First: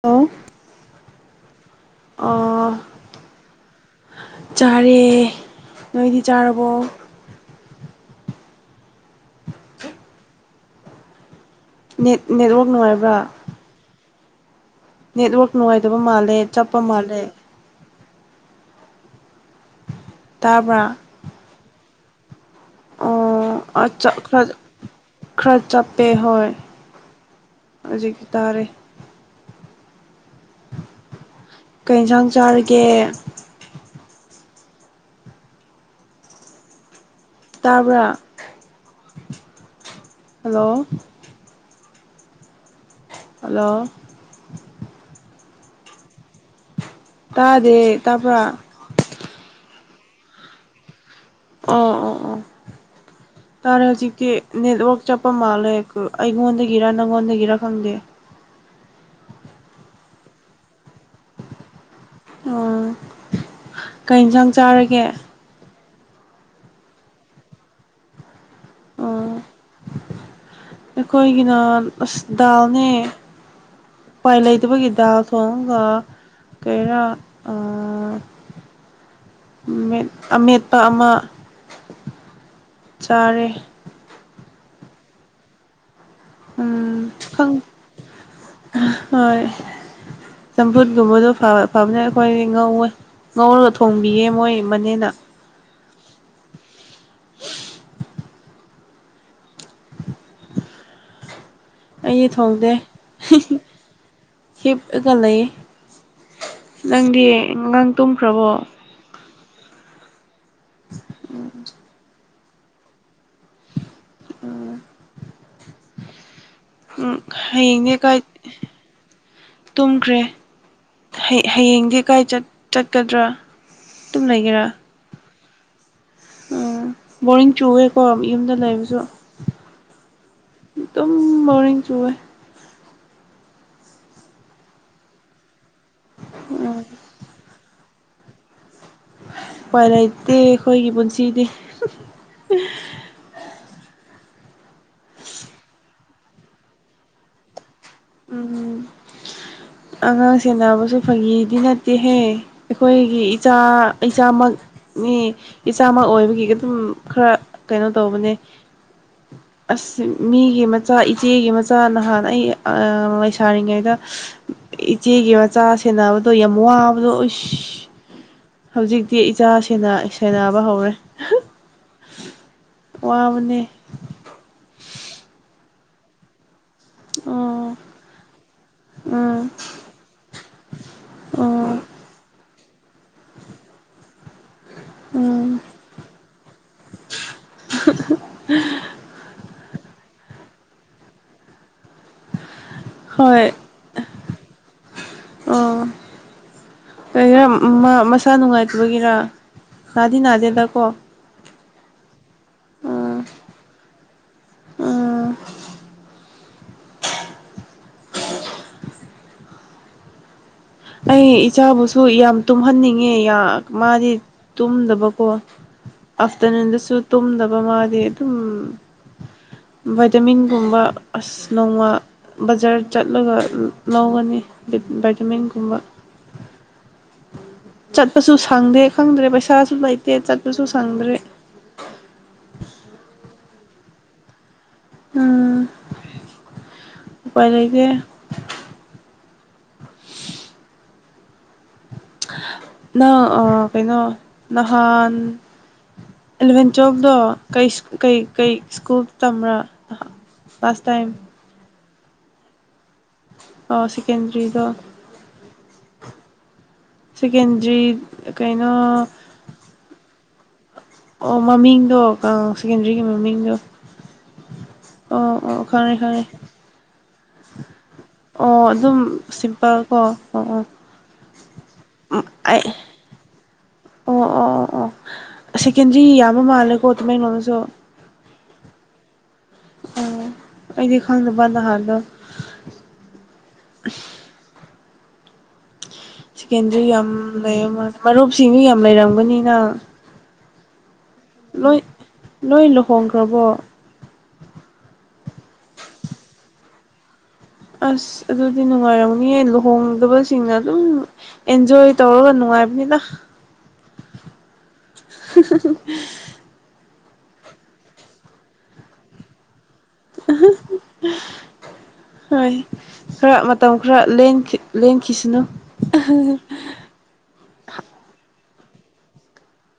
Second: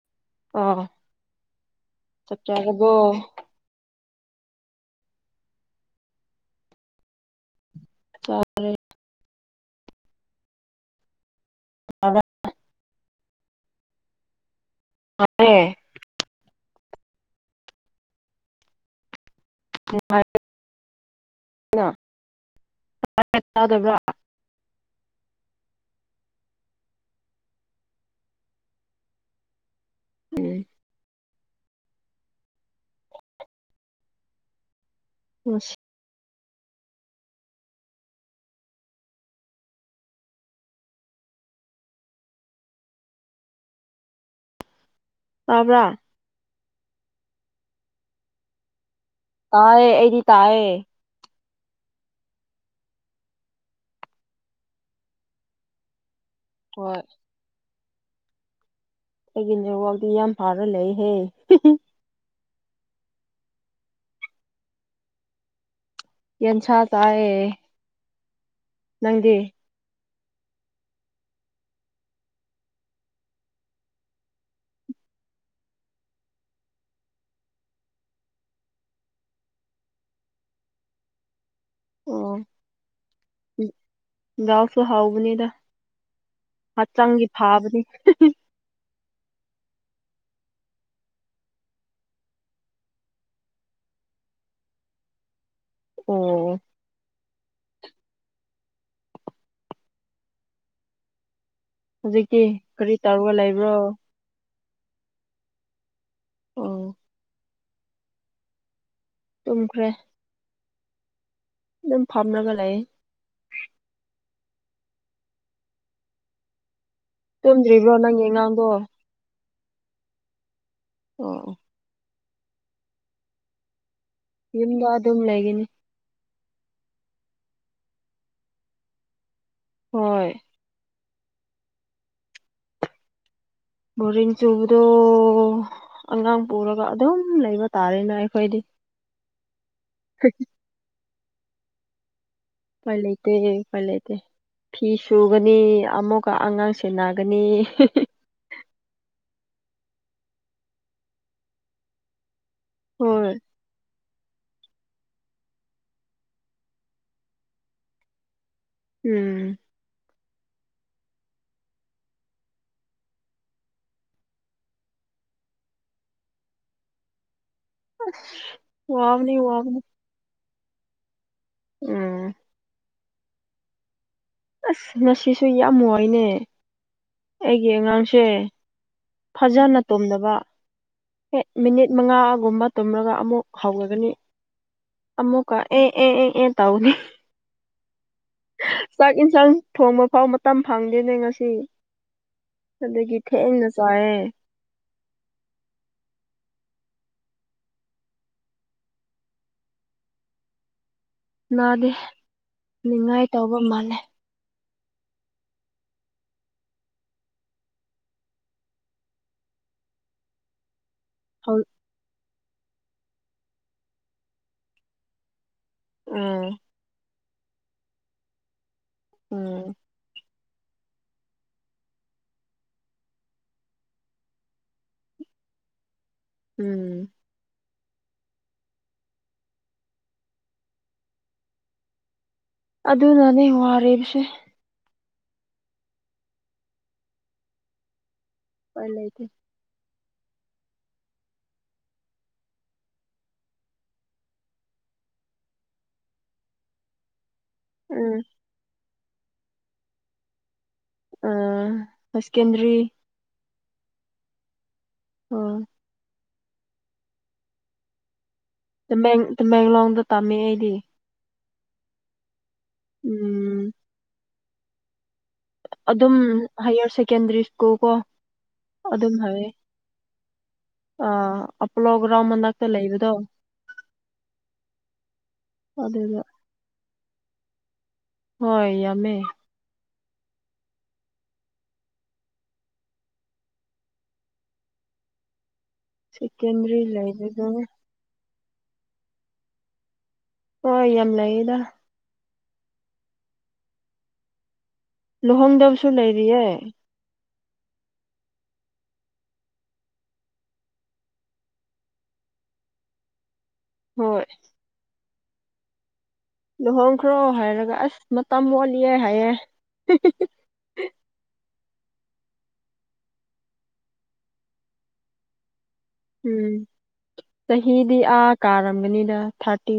hello ꯑꯥ ꯆꯥꯛ ꯑꯥ ꯆꯥꯔꯕꯣ ꯆꯥꯔꯦ ꯅꯣꯏꯗꯤ ꯆꯥꯔꯕꯣ ꯆꯥꯔꯦ [unintelligible] ꯅꯦꯠ ꯅꯦꯠꯋꯥꯛ ꯅꯨꯡꯉꯥꯏꯕ꯭ꯔꯥ ꯅꯦꯠꯋꯔꯛ ꯅꯨꯡꯉꯥꯏꯇꯕ ꯃꯥꯜꯂꯦ ꯆꯞꯄ ꯃꯥꯜꯂꯦ ꯅꯨꯉꯥꯏ ꯇꯥꯕ꯭ꯔꯥ ꯅ ꯑꯣ ꯑꯆꯥ ꯈꯥꯔ ꯆꯞ ꯄꯦ ꯍꯣꯏ ꯍꯧꯖꯤꯛ ꯇꯔꯦ ꯎꯝ ꯀꯩ ꯏꯟꯖꯥꯡ ꯆꯥꯔꯒꯦ ꯉꯁꯤ ꯇꯥꯕ꯭ꯔꯥ ꯍꯜꯂꯣ ꯍꯜꯂꯣ ꯇꯥꯕ꯭ꯔꯥ ꯇꯥꯗꯦ ꯇꯥꯕꯔ ꯇꯌꯦ ꯑꯩꯗꯤ ꯇꯌꯦ ꯑꯣ ꯑꯣ ꯑꯣ ꯇꯥꯔꯦ ꯍꯧꯖꯤꯛꯇꯤ ꯅꯦꯠꯋꯥꯛ ꯆꯄ ꯃꯥꯂꯦ ꯒ ꯑꯩꯉꯣꯟꯗꯒꯤꯔ ꯍꯣꯏ ꯅꯪꯉꯣꯟꯗꯒꯤꯔ ꯈꯪꯗꯦ ꯑꯩꯒꯤꯅꯦꯋꯥꯛꯗꯤ ꯌꯥꯝ ꯐꯥꯔ ꯂꯩꯍꯦ ꯑꯣ ꯀꯩ ꯏꯟꯖꯥꯡ ꯆꯥꯔꯒꯦ ꯌꯦꯟꯁꯥ ꯆꯥꯢꯌꯦ ꯅꯪꯗꯤ ꯑꯣ ꯑꯩꯈꯣꯏꯒꯤꯅ ꯑꯁ ꯗꯥꯜꯅꯦ ꯎꯄꯥꯏ ꯂꯩꯇꯕꯒꯤ ꯗꯥꯜ ꯊꯣꯡꯉꯥꯒ ꯀꯩꯔꯥ ꯑ ꯃꯦꯠ ꯑꯃꯦꯠꯄ ꯑꯃ ꯑꯣ ꯆꯥꯔꯦ ꯗꯨ ꯍꯥꯎꯕꯅꯤꯗ ꯎꯝ ꯍꯛꯆꯥꯡꯒꯤ ꯈꯪ ꯐꯥꯕꯅꯤ ꯍꯣꯏ ꯆꯝꯐꯨꯠꯀꯨꯝꯕꯗꯣ ꯐꯕ ꯐꯕꯅꯦ ꯑꯩꯈꯣꯏꯗꯤ ꯉꯧꯋꯦ ꯉꯧꯔꯒ ꯊꯣꯡꯕꯤꯌꯦ ꯃꯣꯏꯒꯤ ꯃꯅꯦꯅ ꯑꯣ ꯑꯩꯗꯤ ꯍꯧꯖꯤꯛꯇꯤ ꯊꯣꯡꯗꯦ ꯀꯔꯤ ꯇꯧꯔꯒ ꯍꯤ ꯍꯤ ꯂꯩꯕ꯭ꯔꯣ ꯍꯤꯞꯑꯒ ꯂꯩꯌꯦ ꯑꯣ ꯅꯪꯗꯤ ꯑꯉꯥꯡ ꯇꯨꯝꯈ꯭ꯔꯕꯣ ꯇꯨꯝꯈ꯭ꯔꯦ ꯎꯝ ꯗꯨꯝ ꯐꯝꯔꯒ ꯂꯩꯌꯦ ꯑꯝ ꯎꯝ ꯇꯨꯝꯗ꯭ꯔꯤꯕ꯭ꯔꯣ ꯍꯌꯦꯡꯅꯤ ꯀꯥꯏ ꯅꯪꯒꯤ ꯑꯉꯥꯡꯗꯣ ꯑꯣ ꯇꯨꯝꯈ꯭ꯔꯦ ꯍ ꯑꯣ ꯍꯌꯦꯡꯗꯤ ꯀꯥꯏ ꯆꯠ ꯆꯠꯀꯗ꯭ꯔꯥ ꯑꯗꯨꯝ ꯌꯨꯝꯗ ꯑꯗꯨꯝ ꯂꯩꯒꯅꯤ ꯑꯣ ꯕꯣꯔꯤꯡ ꯆꯨꯋꯦꯀꯣ ꯌꯨꯝꯗ ꯂꯩꯕꯁꯨ ꯍꯣꯏ ꯗꯨꯝ ꯕꯣꯔꯤꯡ ꯆꯨꯌꯦ ꯕꯣꯔꯤꯡ ꯆꯨꯕꯗꯣ ꯑꯉꯥꯡ ꯎꯝ ꯄꯨꯔꯒ ꯑꯗꯨꯝ ꯂꯩꯕ ꯇꯥꯔꯦ ꯅꯣꯢ ꯑꯩꯈꯣꯏꯗꯤ ꯎꯄꯥꯏ ꯂꯩꯇꯦ ꯑꯈꯣꯏꯒꯤ ꯄꯨꯟꯁꯤꯗꯤ ꯍꯍꯨꯝ ꯎꯄꯥꯏ ꯂꯩꯇꯦ ꯎꯄꯥꯏ ꯂꯩꯇꯦ ꯐꯤ ꯁꯨꯒꯅꯤ ꯑꯃꯨꯛꯀ ꯑꯉꯥꯡ ꯁꯦꯟꯅꯥꯒꯅꯤ ꯍꯦ ꯍꯦ ꯎꯝ ꯑꯉꯥꯡ ꯁꯦꯟꯅꯕꯥꯁꯨ ꯐꯒꯤꯗꯤ ꯅꯠꯇꯦꯍꯦ ꯑꯩꯈꯣꯏꯒꯤ ꯍꯣꯏ ꯏꯆꯥ ꯏꯆꯥꯃꯛ ꯃꯤ ꯏꯆꯥꯃꯛ ꯑꯣꯏꯕꯒꯤ ꯑꯗꯨꯝ ꯈꯔ ꯀꯩꯅꯣ ꯇꯧꯕꯅꯦ ꯎꯝ ꯑꯁ ꯃꯤꯒꯤ ꯃꯆꯥ ꯏꯆꯦꯒꯤ ꯃꯆꯥ ꯅꯍꯥꯟ ꯑꯩ ꯑꯥ ꯂꯩꯁꯥꯔꯤꯉꯩꯗ ꯏꯆꯦꯒꯤ ꯃꯆꯥ ꯁꯦꯟꯅꯕꯗꯣ ꯌꯥꯝ ꯋꯥꯕꯗꯣ ꯑꯣꯁ ꯑꯁ ꯍꯧꯖꯤꯛꯇꯤ ꯏꯆꯥ ꯁꯦꯟꯅ ꯁꯦꯟꯅꯕ ꯍꯧꯔꯦ ꯍ ꯎꯝ ꯋꯥꯕꯅꯦ ꯑꯁ ꯉꯁꯤꯁꯨ ꯌꯥꯝ ꯋꯥꯏꯅꯦ ꯑꯩꯒꯤ ꯑꯣ ꯑꯉꯥꯡꯁꯦ ꯎꯝ ꯐꯖꯅ ꯇꯣꯝꯗꯕ ꯍꯦꯛ ꯑꯣ ꯃꯤꯅꯤꯠ ꯃꯉꯥꯒꯨꯝꯕ ꯇꯨꯝꯔꯒ ꯑꯃꯨꯛ ꯍꯧꯒꯅꯤ ꯎꯝ ꯑꯃꯨꯛꯀ ꯑꯦ ꯑꯦ ꯑꯦ ꯑꯦ ꯇꯥꯎꯅꯤ ꯆꯥꯛ ꯏꯟꯁꯥꯡ ꯊꯣꯡꯕꯐꯥꯎ ꯃꯇꯝ ꯐꯪꯗꯦꯅꯦ ꯉꯁꯤ ꯑꯗꯨꯒꯤ ꯍꯣꯏ ꯊꯦꯡꯅ ꯆꯥꯌꯦ ꯑꯣ ꯀꯩꯒꯤꯔꯥ ꯃꯥ ꯃꯁꯥ ꯅꯨꯡꯉꯥꯏꯇꯕꯒꯤꯔꯥ ꯅꯥꯗꯤ ꯅꯥꯗꯦꯗꯥ ꯀꯣ ꯅꯥꯗꯦ ꯅꯤꯡꯉꯥꯏ ꯇꯧꯕ ꯃꯥꯜꯂꯦ ꯑꯥ ꯑꯩ ꯍꯧ ꯏꯆꯥꯕꯨꯁꯨ ꯌꯥꯝ ꯇꯨꯝꯍꯟꯅꯤꯡꯉꯦ ꯌꯥ ꯃꯥꯗꯤ ꯇꯨꯝꯗꯕꯀꯣ ꯎꯝ ꯑꯥꯐꯇꯔꯅꯨꯟꯗꯁꯨ ꯇꯨꯝꯗꯕ ꯃꯥꯗꯤ ꯑꯗꯨꯝ ꯎꯝ ꯚꯥꯏꯇꯃꯤꯟ ꯒꯨꯝꯕ ꯑꯁ ꯅꯣꯡꯃ ꯕꯖꯥꯔ ꯆꯠꯂꯒ ꯂꯧꯒꯅꯤ ꯚ ꯚꯩꯠꯇꯥꯃꯤꯟ ꯀꯨꯝꯕ ꯎꯝ ꯆꯠꯄꯁꯨ ꯁꯪꯗꯦ ꯈꯪꯗ꯭ꯔꯦ ꯄꯩꯁꯥꯁꯨ ꯂꯩꯇꯦ ꯆꯠꯄꯁꯨ ꯁꯪꯗ꯭ꯔꯦ ꯑꯗꯨꯅꯅꯦ ꯋꯥꯔꯤꯕꯁꯦ ꯎꯝ ꯎꯄꯥꯏ ꯂꯩꯇꯦ ꯄꯥꯏ ꯂꯩꯇꯦ [inaudible] ꯅ ꯑ ꯀꯩꯅꯣ ꯅꯍꯥꯟ ꯑꯦꯂꯚꯦꯟ ꯇꯨꯋꯦꯜꯐꯇꯣ ꯀꯩ ꯁ ꯀꯩ ꯎꯝ ꯀꯩ ꯁ꯭ꯀꯨꯜ ꯇꯝꯕ꯭ꯔꯥ ꯐꯥꯁ ꯇꯥꯏꯝ ꯍ ꯁꯦꯀꯦꯟꯗꯔꯤ ꯑꯥ ꯁꯦꯀꯦꯟꯗ꯭ꯔꯤꯗꯣ ꯑꯣ ꯁꯦꯀꯦꯟꯗ꯭ꯔꯤ ꯀꯩꯅꯣ ꯇꯃꯦꯡ ꯇꯃꯦꯡꯂꯣꯡꯗ ꯇꯥꯝꯃꯦ ꯑꯩꯗꯤ ꯑꯣ ꯃꯃꯤꯡꯗꯣ ꯑ ꯁꯦꯀꯦꯟꯗ꯭ꯔꯤꯒꯤ ꯃꯃꯤꯡꯗꯣ ꯎꯝ ꯑꯣ ꯑꯣ ꯈꯪꯉꯦ ꯑꯗꯨꯝ ꯈꯪꯉꯦ ꯍꯥꯏꯌꯔ ꯁꯦꯀꯦꯟꯗ꯭ꯔꯤ ꯁ꯭ꯀꯨꯜ ꯀꯣ ꯑꯣ ꯑꯗꯨꯝ ꯁꯤꯝꯄꯜ ꯀꯣ ꯑꯣ ꯑꯣ ꯑꯥ ꯑꯄꯣꯂꯣ ꯒ꯭ꯔꯥꯎꯟ ꯑꯩ ꯃꯅꯥꯛꯇ ꯂꯩꯕꯗꯣ ꯑꯣ ꯑꯣ ꯑꯣ ꯑꯣ ꯑꯁꯦꯀꯦꯟꯗ꯭ꯔꯤ ꯑꯗꯨꯗ ꯌꯥꯝꯕ ꯃꯥꯜꯂꯦꯀꯣ ꯇꯃꯦꯡꯂꯣꯡꯗꯁꯨ ꯍꯣꯏ ꯌꯥꯝꯃꯦ ꯑꯣ ꯑꯩꯗꯤ ꯈꯪꯗꯕ ꯅꯍꯥꯟꯗꯣ ꯁꯦꯀꯦꯟꯗ꯭ꯔꯤ ꯌꯥꯝ ꯂꯩꯌꯝꯃꯥ ꯃꯔꯨꯞꯁꯤꯡꯖꯨ ꯌꯥꯝ ꯂꯩꯔꯝꯒꯅꯤꯅꯥ ꯍꯣꯏ ꯌꯥꯝ ꯂꯩꯌꯦꯗꯥ ꯂꯣꯏ ꯂꯨꯍꯣꯡꯈ꯭ꯔꯕꯣ ꯂꯨꯍꯣꯡꯗꯕꯁꯨ ꯂꯩꯔꯤꯌꯦ ꯑꯁ ꯑꯗꯨꯗꯤ ꯅꯨꯡꯉꯥꯏꯔꯝꯅꯤꯌꯦ ꯂꯨꯍꯣꯡꯗꯕꯁꯤꯡꯅ ꯑꯗꯨꯝ ꯑꯦꯟꯖꯣꯏ ꯇꯧꯔꯒ ꯅꯨꯡꯉ ꯅꯨꯡꯉꯥꯏꯕꯅꯤꯗ ꯍꯣꯏ ꯍꯍꯍ ꯂꯨꯍꯣꯡꯈ꯭ꯔꯣ ꯍꯥꯏꯔꯒ ꯑꯁ ꯃꯇꯝ ꯋꯥꯠꯂꯤꯌꯦ ꯍꯥꯏꯌꯦ ꯑꯍꯍ ꯍꯣꯏ ꯈꯔ ꯃꯇꯝ ꯈꯔ ꯂꯦꯟꯈꯤ ꯂꯦꯟꯈꯤꯁꯤꯅꯨ ꯎꯝ ꯆꯍꯤꯗꯤ ꯑꯥ ꯀꯥꯔꯝꯒꯅꯤꯗ ꯊꯥꯔꯇꯤ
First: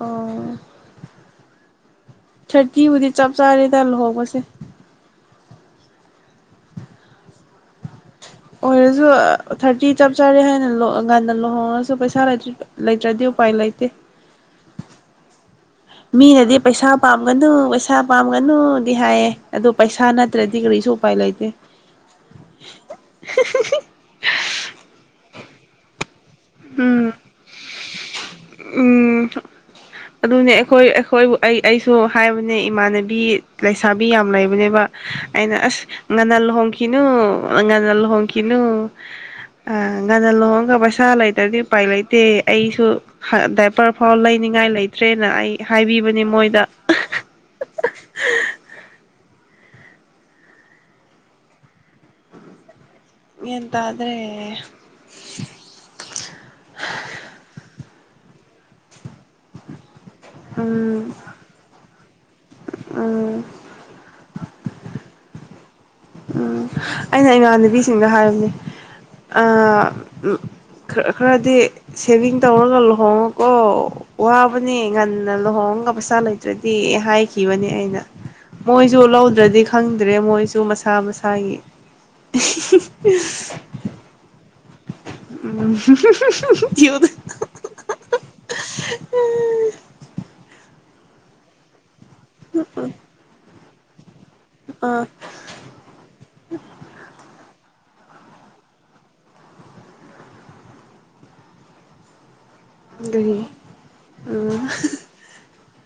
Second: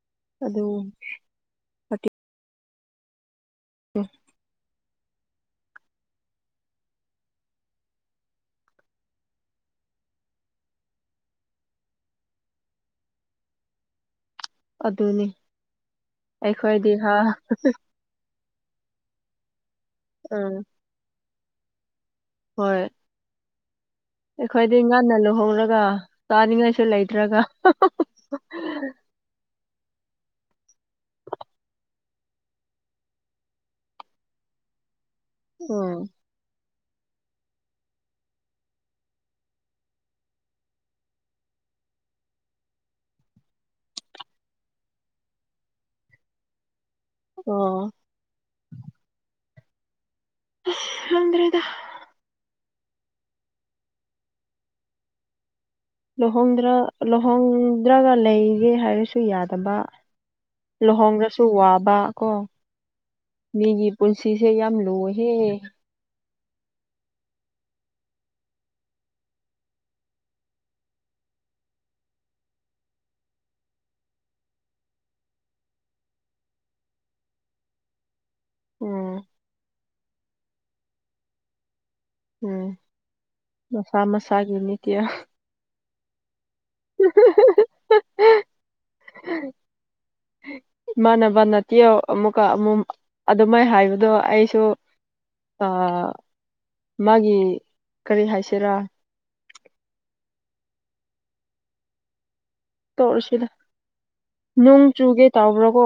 ꯑꯣ ꯑꯗꯣ ꯊꯥꯔꯇꯤ ꯀꯤꯕꯨꯗꯤ ꯆꯞ ꯆꯥꯔꯦꯗ ꯂꯨꯍꯣꯡꯕꯁꯦ ꯑꯣꯏ ꯔꯁꯨ ꯊꯥꯔꯇꯤ ꯆꯞ ꯆꯥꯔꯦ ꯍꯥꯏꯅ ꯂꯣ ꯉꯟꯅ ꯂꯨꯍꯣꯡꯉꯁꯨ ꯄꯩꯁꯥ ꯂꯩꯇ꯭ꯔꯗꯤ ꯎꯄꯥꯏ ꯂꯩꯇꯦ ꯑꯦ ꯑꯗꯨꯅꯦ ꯃꯤꯅꯗꯤ ꯄꯩꯁꯥ ꯄꯥꯝꯒꯅꯨ ꯄꯩꯁꯥ ꯄꯥꯝꯒꯅꯨꯗꯤ ꯍꯥꯏꯌꯦ ꯑꯗꯣ ꯄꯩꯁꯥ ꯎꯝ ꯅꯠꯇ꯭ꯔꯗꯤ ꯀꯔꯤꯁꯨ ꯎꯄꯥꯏ ꯂꯩꯇꯦ ꯍꯣꯏ ꯍ ꯑꯩꯈꯣꯏꯗꯤ ꯉꯥꯟꯅ ꯂꯨꯍꯧꯡꯔꯒ ꯆꯥꯅꯤꯡꯉꯥꯢꯁꯨ ꯎꯝ ꯂꯩꯇ꯭ꯔꯒ ꯍ ꯑꯗꯨꯅꯦ ꯑꯩꯈꯣꯏ ꯑꯩꯈꯣꯏꯕꯨ ꯑꯩ ꯑꯩꯁꯨ ꯍꯥꯏꯕꯅꯦ ꯏꯃꯥꯟꯅꯕꯤ ꯂꯩꯁꯥꯕꯤ ꯌꯥꯝ ꯂꯩꯕꯅꯦꯕ ꯑꯩꯅ ꯑꯁ ꯎꯝ ꯉꯟꯅ ꯂꯨꯍꯣꯡ ꯈꯤꯅꯨ ꯉꯟꯅ ꯂꯨꯍꯣꯡꯈꯤꯅꯨ ꯑ ꯉꯟꯅ ꯂꯨꯍꯣꯡꯂꯒ ꯄꯩꯁꯥ ꯂꯩ ꯇ꯭ꯔꯗꯤ ꯎꯄꯥꯏ ꯂꯩꯇꯦ ꯑꯩꯁꯨ ꯍ ꯗꯥꯏꯄꯔ ꯐꯥꯎ ꯂꯩꯅꯤꯡꯉꯥꯏ ꯂꯩꯇ꯭ꯔꯦꯅ ꯑꯩ ꯍꯥꯏꯕꯤꯕꯅꯦ ꯃꯣꯏꯗ ꯑꯣ ꯑꯁ ꯈꯪꯗ꯭ꯔꯦꯗ ꯒ꯭ꯌꯥꯟ ꯇꯥꯗ꯭ꯔꯦ ꯗꯔꯒ ꯂꯩꯒꯦ ꯍꯥꯏꯔꯁꯨ ꯌꯥꯗꯕ ꯎꯝ ꯂꯨꯍꯣꯡꯔꯁꯨ ꯋꯥꯕ ꯀꯣ ꯎꯝ ꯃꯤꯒꯤ ꯄꯨꯟꯁꯤꯁꯦ ꯌꯥꯝ ꯂꯨꯑꯦꯍꯦ ꯎꯝ ꯑꯩꯅ ꯏꯃꯥꯟꯅꯕꯤꯁꯤꯡꯗ ꯍꯥꯏꯕꯅꯦ ꯑ ꯈꯔ ꯈꯔꯗꯤ ꯁꯦꯚꯤꯡ ꯇꯧꯔꯒ ꯂꯨꯍꯣꯡꯉꯣꯀꯣ ꯋꯥꯕꯅꯤ ꯉꯟꯅ ꯂꯨꯍꯣꯡ ꯉ ꯄꯩꯁꯥ ꯂꯩꯇ꯭ꯔꯗꯤ ꯍꯥꯏꯈꯤꯕꯅꯦ ꯑꯩꯅ ꯃꯣꯏꯁꯨ ꯎꯝ ꯂꯧꯗ꯭ꯔꯗꯤ ꯈꯪꯗ꯭ꯔꯦ ꯃꯣꯏꯁꯨ ꯃꯁꯥ ꯃꯁꯥꯒꯤ ꯎꯝ ꯃꯁꯥ ꯃꯁꯥꯒꯤ ꯅꯤꯇ꯭ꯌꯥ ꯎꯝꯍꯨꯝꯍꯨꯝ ꯍꯨꯝ ꯍꯨꯝ ꯍꯨ ꯀꯌꯨꯕ ꯑꯑ ꯏꯃꯥꯟꯅꯕꯅ ꯇꯤꯌꯥꯎ ꯑꯃꯨꯛꯀ ꯑꯃꯨꯛ ꯑꯗꯨꯃꯥꯏꯅ ꯍꯥꯏꯕ ꯑꯗꯣ ꯑꯩꯁꯨ ꯑꯥ ꯑ ꯃꯥꯒꯤ ꯀꯔꯤ ꯍꯥꯏꯁꯤꯔꯥ ꯇꯧꯛꯂꯁꯤꯗ ꯑꯗꯨꯒꯤ ꯎꯝ ꯅꯣꯡ ꯆꯨꯒꯦ ꯇꯧꯕ꯭ꯔꯥ ꯀꯣ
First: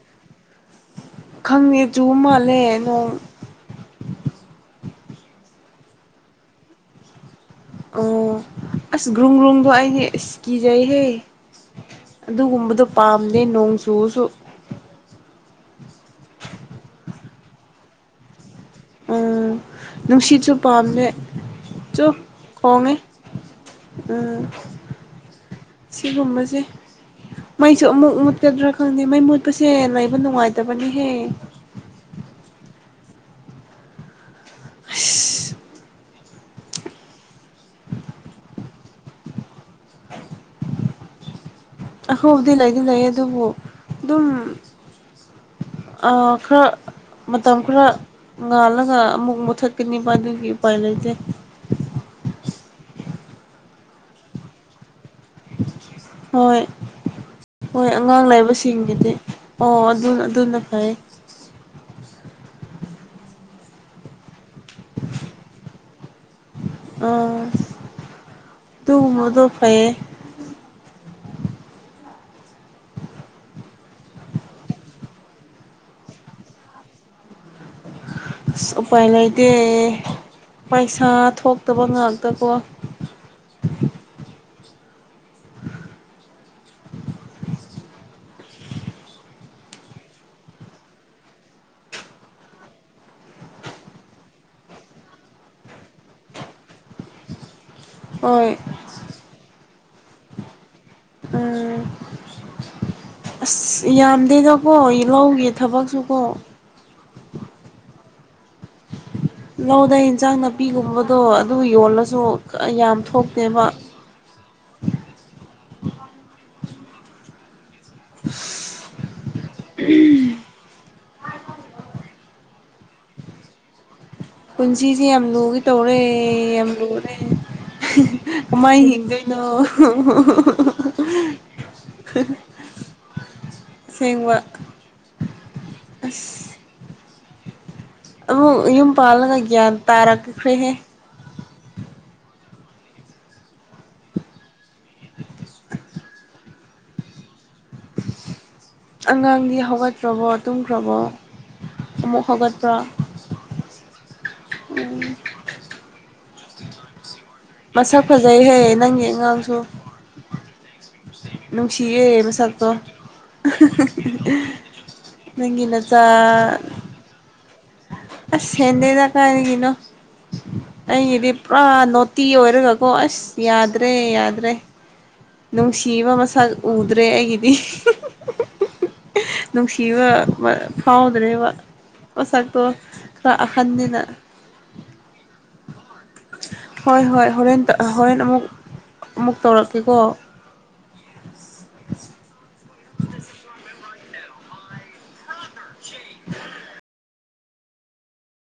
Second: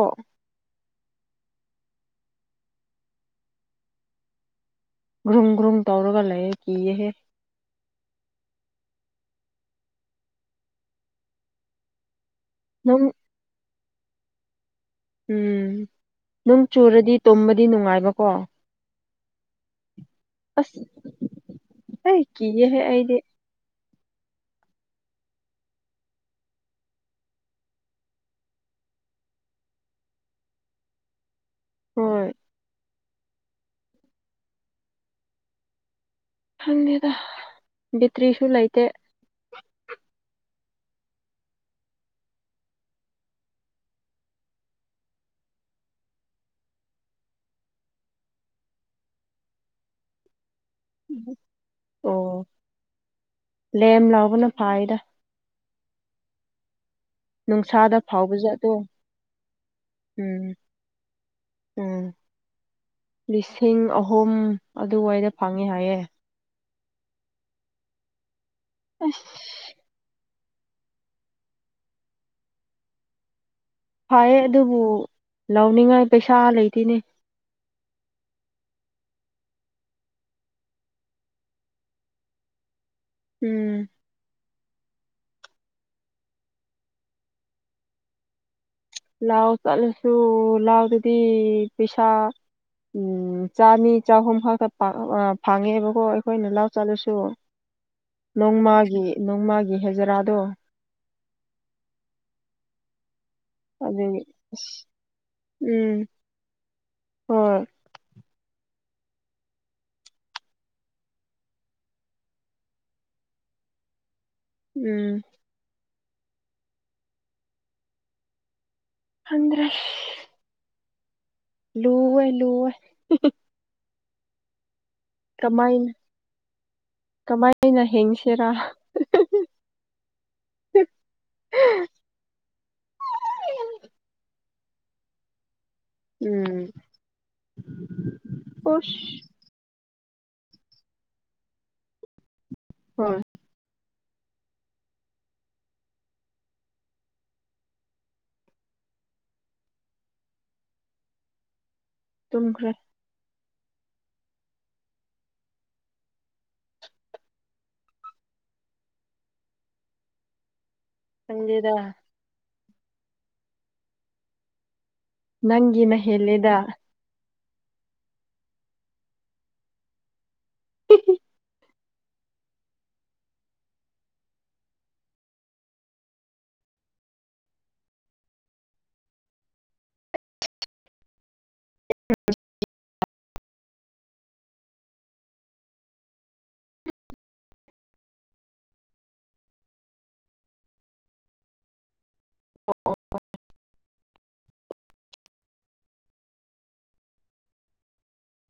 ꯈꯪꯗꯦ ꯆꯨꯕ ꯃꯥꯜꯂꯦ ꯅꯣꯡ ꯒ꯭ꯔꯨꯡ ꯒ꯭ꯔꯨꯡ ꯇꯧꯔꯒ ꯂꯩꯌꯦ ꯀꯤꯑꯦꯍꯦ ꯑꯣ ꯑꯁ ꯒ꯭ꯔꯨꯡ ꯒ꯭ꯔꯨꯡꯗꯣ ꯑꯩꯗꯤ ꯑꯁ ꯀꯤꯖꯩꯍꯦ ꯑꯗꯨꯒꯨꯝꯕꯗꯣ ꯅꯪ ꯄꯥꯝꯗꯦ ꯅꯣꯡ ꯆꯨꯔꯁꯨ ꯎꯝ ꯅꯨꯡ ꯆꯨꯔꯗꯤ ꯇꯨꯝꯕꯗꯤ ꯅꯨꯡꯉꯥꯏꯕꯀꯣ ꯎꯝ ꯅꯨꯡꯁꯤꯠꯁꯨ ꯑꯁ ꯄꯥꯝꯗꯦ ꯇꯨ ꯑꯩ ꯀꯤꯌꯦꯍꯦ ꯈꯣꯡꯉꯦ ꯑꯩꯗꯤ ꯑꯝ ꯁꯤꯒꯨꯝꯕꯁꯦ ꯃꯩꯁꯨ ꯑꯃꯨꯛ ꯃꯨꯠꯀꯗ꯭ꯔꯥ ꯈꯪꯗꯦ ꯃꯩ ꯃꯨꯠꯄꯁꯦ ꯂꯩꯕ ꯅꯨꯡꯉꯥꯏꯇꯕꯅꯤꯍꯦ ꯍꯣꯏ ꯑꯁ ꯈꯪꯗꯦꯗꯥ ꯕꯦꯇ꯭ꯔꯤꯁꯨ ꯂꯩꯇꯦ [inaudible] ꯑꯍꯣꯕꯗꯤ ꯂꯩꯗꯤ ꯂꯩ ꯑꯗꯨꯕꯨ ꯑꯗꯨꯝ ꯑꯥ ꯈ꯭ꯔ ꯃꯇꯝ ꯈ꯭ꯔ ꯉꯥꯜꯂꯒ ꯑꯃꯨꯛ ꯃꯨꯊꯠꯀꯅꯤꯕꯥ ꯏꯕꯥꯅꯤꯒꯤ ꯎꯄꯥꯏ ꯂꯩꯇꯦ ꯑꯣ ꯂꯦꯝ ꯂꯥꯎꯕꯅ ꯐꯥꯏꯌꯦꯗ ꯍꯣꯏ ꯍꯣꯏ ꯅꯨꯡꯁꯥꯗ ꯑꯉꯥꯡ ꯐꯥꯎꯕ ꯖꯥꯠꯇꯣ ꯂꯥꯏꯕꯁꯤꯡꯒꯤꯗꯤ ꯑꯣ ꯑꯗꯨ ꯎꯝ ꯑꯗꯨꯅ ꯐꯩꯑꯦ ꯎꯝ ꯂꯤ ꯁꯤꯡ ꯑꯍꯨꯝ ꯑꯗꯨꯋꯥꯏꯗ ꯐꯪꯉꯦ ꯍꯥꯏꯌꯦ ꯑꯥ ꯑꯁ ꯑꯗꯨꯒꯨꯝꯕꯗꯣ ꯐꯩꯌꯦ ꯐꯥꯌꯦꯦ ꯑꯗꯨꯕꯨ ꯂꯧꯅꯤꯡꯉꯥꯏ ꯄꯩꯁꯥ ꯂꯩꯇꯦꯅꯦ ꯑꯁ ꯎꯄꯥꯏ ꯂꯩꯇꯦ ꯄꯩꯁꯥ ꯊꯣꯛꯇꯕ ꯉꯥꯛꯇꯀꯣ ꯎꯝ ꯂꯥꯎ ꯀꯜꯁꯨ ꯂꯥꯛꯔꯗꯤ ꯄꯤꯁꯥ ꯎꯝ ꯆꯥꯅꯤ ꯆꯥꯍꯨꯝ ꯈꯛꯇ ꯐꯪ ꯐꯪꯉꯦꯕꯀꯣ ꯑꯩꯈꯣꯏꯅ ꯂꯥꯎ ꯆꯠꯂꯁꯨ ꯍꯣꯏ ꯅꯣꯡꯃꯥꯒꯤ ꯅꯣꯡꯃꯥꯒꯤ ꯍꯦꯖꯔꯥꯗꯣ ꯎꯝ ꯑꯁ ꯑꯗꯨꯒꯤ ꯑꯁ ꯌꯥꯝꯗꯦꯗꯥꯀꯣ ꯂꯧꯒꯤ ꯎꯝ ꯊꯕꯛꯁꯨꯀꯣ ꯍꯣꯏ [inaudible] ꯂꯧꯗ ꯍꯦꯟꯁꯥꯡ ꯅꯥꯄꯤꯒꯨꯝꯕꯗꯣ ꯑꯗꯨ ꯌꯣꯜꯂꯁꯨ ꯌꯥꯝ ꯊꯣꯛꯇꯦꯕꯥ [inaudible] ꯎꯝ [inaudible] ꯈꯪꯗ꯭ꯔꯦ ꯂꯨꯋꯦ ꯂꯨꯋꯦ ꯍꯤ ꯍꯤ ꯁꯤꯖꯦ ꯌꯥꯝ ꯂꯨꯒꯦ ꯇꯧꯔꯦ ꯌꯥꯝ ꯂꯨꯔꯦ ꯀꯃꯥꯏꯅ ꯍ ꯍꯤꯡꯁꯤꯔꯥ ꯀꯃꯥꯏ ꯍꯤꯡꯗꯣꯏꯅꯣ ꯍꯨ ꯍꯨ ꯍꯨ ꯍ ꯍ ꯑꯁꯦꯡꯕꯥ ꯎꯝ ꯑꯃꯨꯛ ꯌꯨꯝ ꯎꯁ ꯄꯥꯜꯂꯒ ꯒ꯭ꯌꯥꯟ ꯇꯥꯔꯛꯈ꯭ꯔꯦꯍꯦ ꯍꯣꯏ ꯑꯉꯥꯡꯗꯤ ꯍꯧꯒꯠꯇ꯭ꯔꯕꯣ ꯇꯨꯝꯈ꯭ꯔꯕꯣ ꯑꯃꯨꯛ ꯇꯨꯝꯈ꯭ꯔꯦ ꯍꯧꯒꯠꯄ꯭ꯔꯥ ꯎꯝ ꯃꯁꯛ ꯐꯖꯩ ꯍꯦ ꯅꯪꯒꯤ ꯑꯉꯥꯡꯁꯨ ꯈꯪꯗꯦꯗ ꯅꯨꯡꯁꯤꯌꯦ ꯃꯁꯥꯛꯇꯣ ꯑꯍ ꯍ ꯅꯪꯒꯤ ꯅꯪꯒꯤꯅ ꯅꯆꯥ ꯍꯦꯜꯂꯦꯗ ꯑꯁ ꯍꯦꯟꯗꯦꯗꯥ ꯀꯔꯥꯏꯗꯒꯤꯅꯣ ꯑꯩꯒꯤꯗꯤ ꯄꯨꯔꯥ ꯅꯣꯇꯤ ꯑꯣꯏꯔꯒꯀꯣ ꯑꯁ ꯌꯥꯗ꯭ꯔꯦ ꯌꯥꯗ꯭ꯔꯦ ꯅꯨꯡꯁꯤꯕ ꯃꯁꯛ ꯎꯗ꯭ꯔꯦ ꯑꯩꯒꯤꯗꯤ ꯍꯤ ꯍꯤ ꯅꯨꯡꯁꯤꯕ ꯕ ꯐꯥꯎꯗ꯭ꯔꯦꯕ ꯃꯁꯥꯛꯇꯣ ꯈꯔ ꯑꯍꯟꯅꯤꯅ ꯍꯣꯏ ꯍꯣꯏ ꯍꯣꯔꯦꯟ ꯍꯣꯔꯦꯟ ꯑꯃꯨꯛ ꯑꯃꯨꯛ ꯇꯧꯔꯛꯀꯦꯀꯣ [inaudible] [inaudible]